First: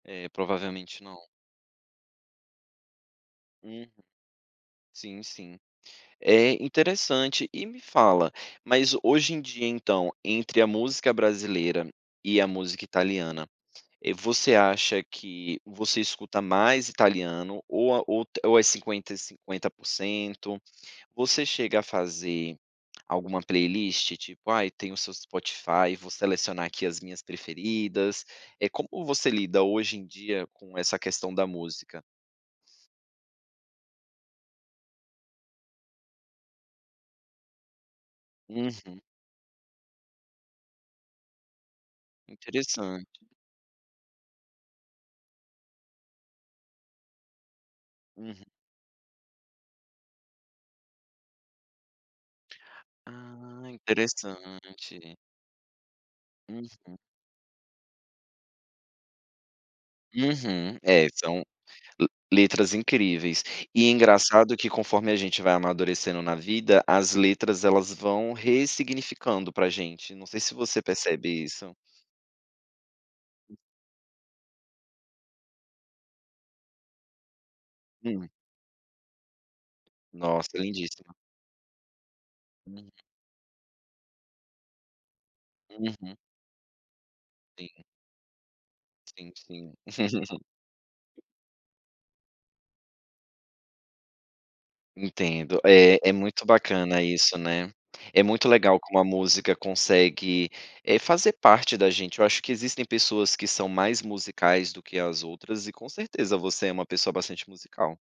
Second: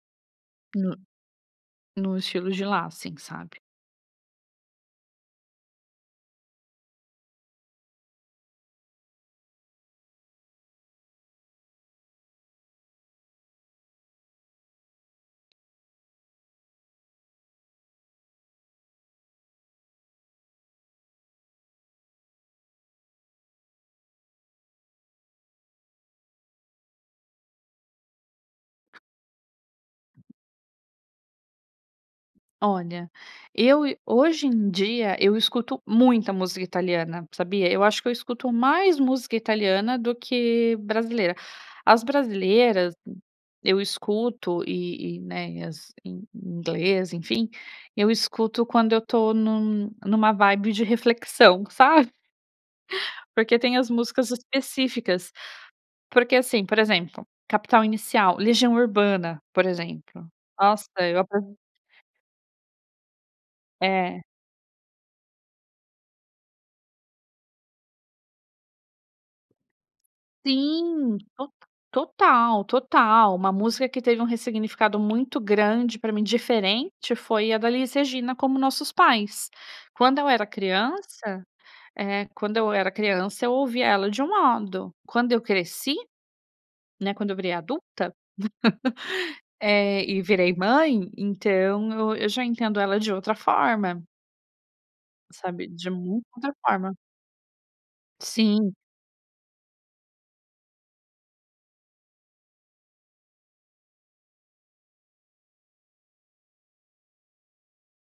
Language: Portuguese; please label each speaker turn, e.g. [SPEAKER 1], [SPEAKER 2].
[SPEAKER 1] É,
[SPEAKER 2] No
[SPEAKER 1] provavelmente não.
[SPEAKER 2] no estilo de lá, assim, sabe.
[SPEAKER 1] Uhum, sim sim, é interessante e me fala, mas hoje em dia então, entre a música brasileira e a música italiana, eh, você acha que você escuta mais italiano, ou a ou ou é 50, 50%, você chega a fazer alguma playlist, tipo, ai tem o seu Spotify: "Vou selecionar aqui as minhas preferidas", eh, como você lida hoje em dia com essa questão da música.
[SPEAKER 2] Olha, eu hoje em dia, eu escuto muita música italiana, sabia, eu acho que eu escuto mais
[SPEAKER 1] Uhum.
[SPEAKER 2] música italiana do que brasileira. As brasileiras,
[SPEAKER 1] Interessante.
[SPEAKER 2] eu escuto e e, né, e as em em inglês enfim, eu
[SPEAKER 1] Uhum.
[SPEAKER 2] escuto quando eu estou num numa vibe de reflexão, sabe. Porque
[SPEAKER 1] Ah,
[SPEAKER 2] tem as músicas
[SPEAKER 1] interessante.
[SPEAKER 2] específicas, porque assim, por
[SPEAKER 1] Uhum.
[SPEAKER 2] exemplo, Capital Inicial, Legião Urbana, por exemplo,
[SPEAKER 1] Uhum,
[SPEAKER 2] nossa,
[SPEAKER 1] é
[SPEAKER 2] eu
[SPEAKER 1] são
[SPEAKER 2] aprov
[SPEAKER 1] le letras incríveis, e
[SPEAKER 2] É.
[SPEAKER 1] engraçado que conforme a gente vai amadurecendo na vida, as letras elas vão ressignificando pra gente, não sei se você
[SPEAKER 2] Sim,
[SPEAKER 1] percebe
[SPEAKER 2] to
[SPEAKER 1] isso.
[SPEAKER 2] total, total, uma música que teve um ressignificado muito grande para mim diferente foi a da Elis
[SPEAKER 1] Hum.
[SPEAKER 2] Regina, Como Nossos Pais, quando eu era
[SPEAKER 1] Nossa, lindíssima.
[SPEAKER 2] criança, eh, quando eu
[SPEAKER 1] Hum.
[SPEAKER 2] era criança eu ouvia ela de um modo, quando eu cresci,
[SPEAKER 1] Uhum.
[SPEAKER 2] né, quando eu virei
[SPEAKER 1] Sim.
[SPEAKER 2] adulta,
[SPEAKER 1] Sim, sim.
[SPEAKER 2] é, e virei mãe, então eu eu já entendo ela de outra forma.
[SPEAKER 1] Entendo,
[SPEAKER 2] Sabe, de
[SPEAKER 1] é é
[SPEAKER 2] muito
[SPEAKER 1] muito
[SPEAKER 2] outra forma.
[SPEAKER 1] bacana isso, né, é muito
[SPEAKER 2] Sim.
[SPEAKER 1] legal como a música consegue, eh, fazer parte da gente, eu acho que existem pessoas que são mais musicais do que as outras e com certeza você é uma pessoa bastante musical.